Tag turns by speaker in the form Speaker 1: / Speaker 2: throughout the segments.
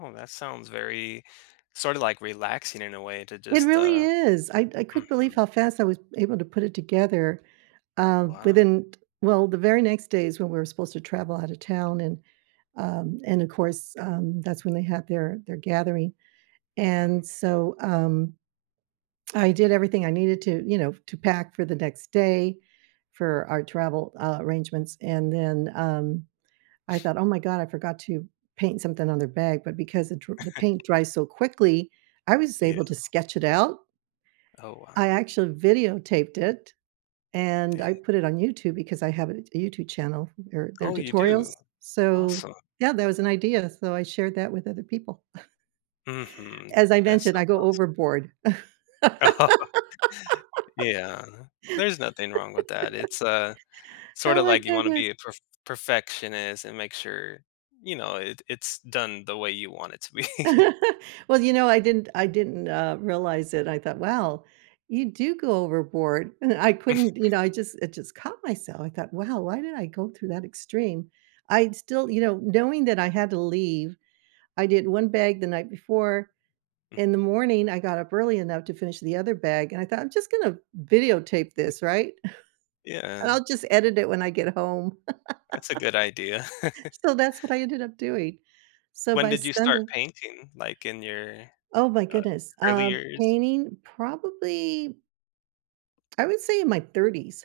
Speaker 1: Oh, that sounds very, sorta, like relaxing in a way to
Speaker 2: It
Speaker 1: just,
Speaker 2: really
Speaker 1: uh
Speaker 2: is. I I couldn't believe
Speaker 1: Mhm.
Speaker 2: how fast I was able to put it together, uh,
Speaker 1: Wow.
Speaker 2: within t well, the very next day is when we were supposed to travel out of town, and um, and of course, um, that's when they had their their gathering,
Speaker 1: Mhm.
Speaker 2: and so, um, I did everything I needed to you know, to pack for the next day for our travel, uh, arrangements, and then, um, I thought, "Oh my god, I forgot to paint something on their bag", but because the dr the paint dries so quickly, I was
Speaker 1: Yeah.
Speaker 2: able to sketch it out
Speaker 1: Oh,
Speaker 2: I
Speaker 1: wow.
Speaker 2: actually videotaped it, and I
Speaker 1: Dang.
Speaker 2: put it on YouTube- because I have a t YouTube channel, or they're
Speaker 1: Oh, you do?
Speaker 2: tutorials- so,
Speaker 1: Awesome.
Speaker 2: yeah, that was an idea, so I shared that with other people.
Speaker 1: Mhm.
Speaker 2: As I
Speaker 1: That's
Speaker 2: mentioned,
Speaker 1: so
Speaker 2: I go
Speaker 1: awes
Speaker 2: overboard.
Speaker 1: Oh. Yeah, there's nothing wrong with that. It's, uh, sorta,
Speaker 2: Oh my
Speaker 1: like you wanna
Speaker 2: goodness.
Speaker 1: be a perf perfectionist and make sure, you know, it it's done the way you want it to be.
Speaker 2: Well, you know, I didn't I didn't, uh, realize it. I thought, "Wow, you do go overboard," and then I couldn't you know, I just it just caught myself. I thought, "Wow, why did I go through that extreme?" I'd still, you know knowing that I had to leave, I did 1 bag the night before,
Speaker 1: Mm.
Speaker 2: in the morning, I got up early enough to finish the other bag, and I thought, "I'm just going to videotape
Speaker 1: Mm
Speaker 2: this, right, and
Speaker 1: Yeah.
Speaker 2: I'll just edit it when I get home".
Speaker 1: That's a good idea.
Speaker 2: So, that's what I ended up doing. So,
Speaker 1: When
Speaker 2: by
Speaker 1: did you start
Speaker 2: Sunday
Speaker 1: painting, like, in your,
Speaker 2: Oh my
Speaker 1: uh,
Speaker 2: goodness,
Speaker 1: early
Speaker 2: um,
Speaker 1: years?
Speaker 2: painting probably I would say in my 30s.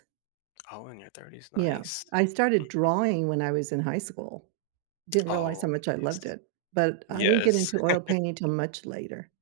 Speaker 1: Oh, in your 30s.
Speaker 2: Yeah,
Speaker 1: Nice.
Speaker 2: I
Speaker 1: Mhm.
Speaker 2: started drawing when I was in high school. Didn't realize
Speaker 1: Oh,
Speaker 2: how much I
Speaker 1: nice.
Speaker 2: loved it, but I didn't get
Speaker 1: Yes.
Speaker 2: into oil painting 'til much later.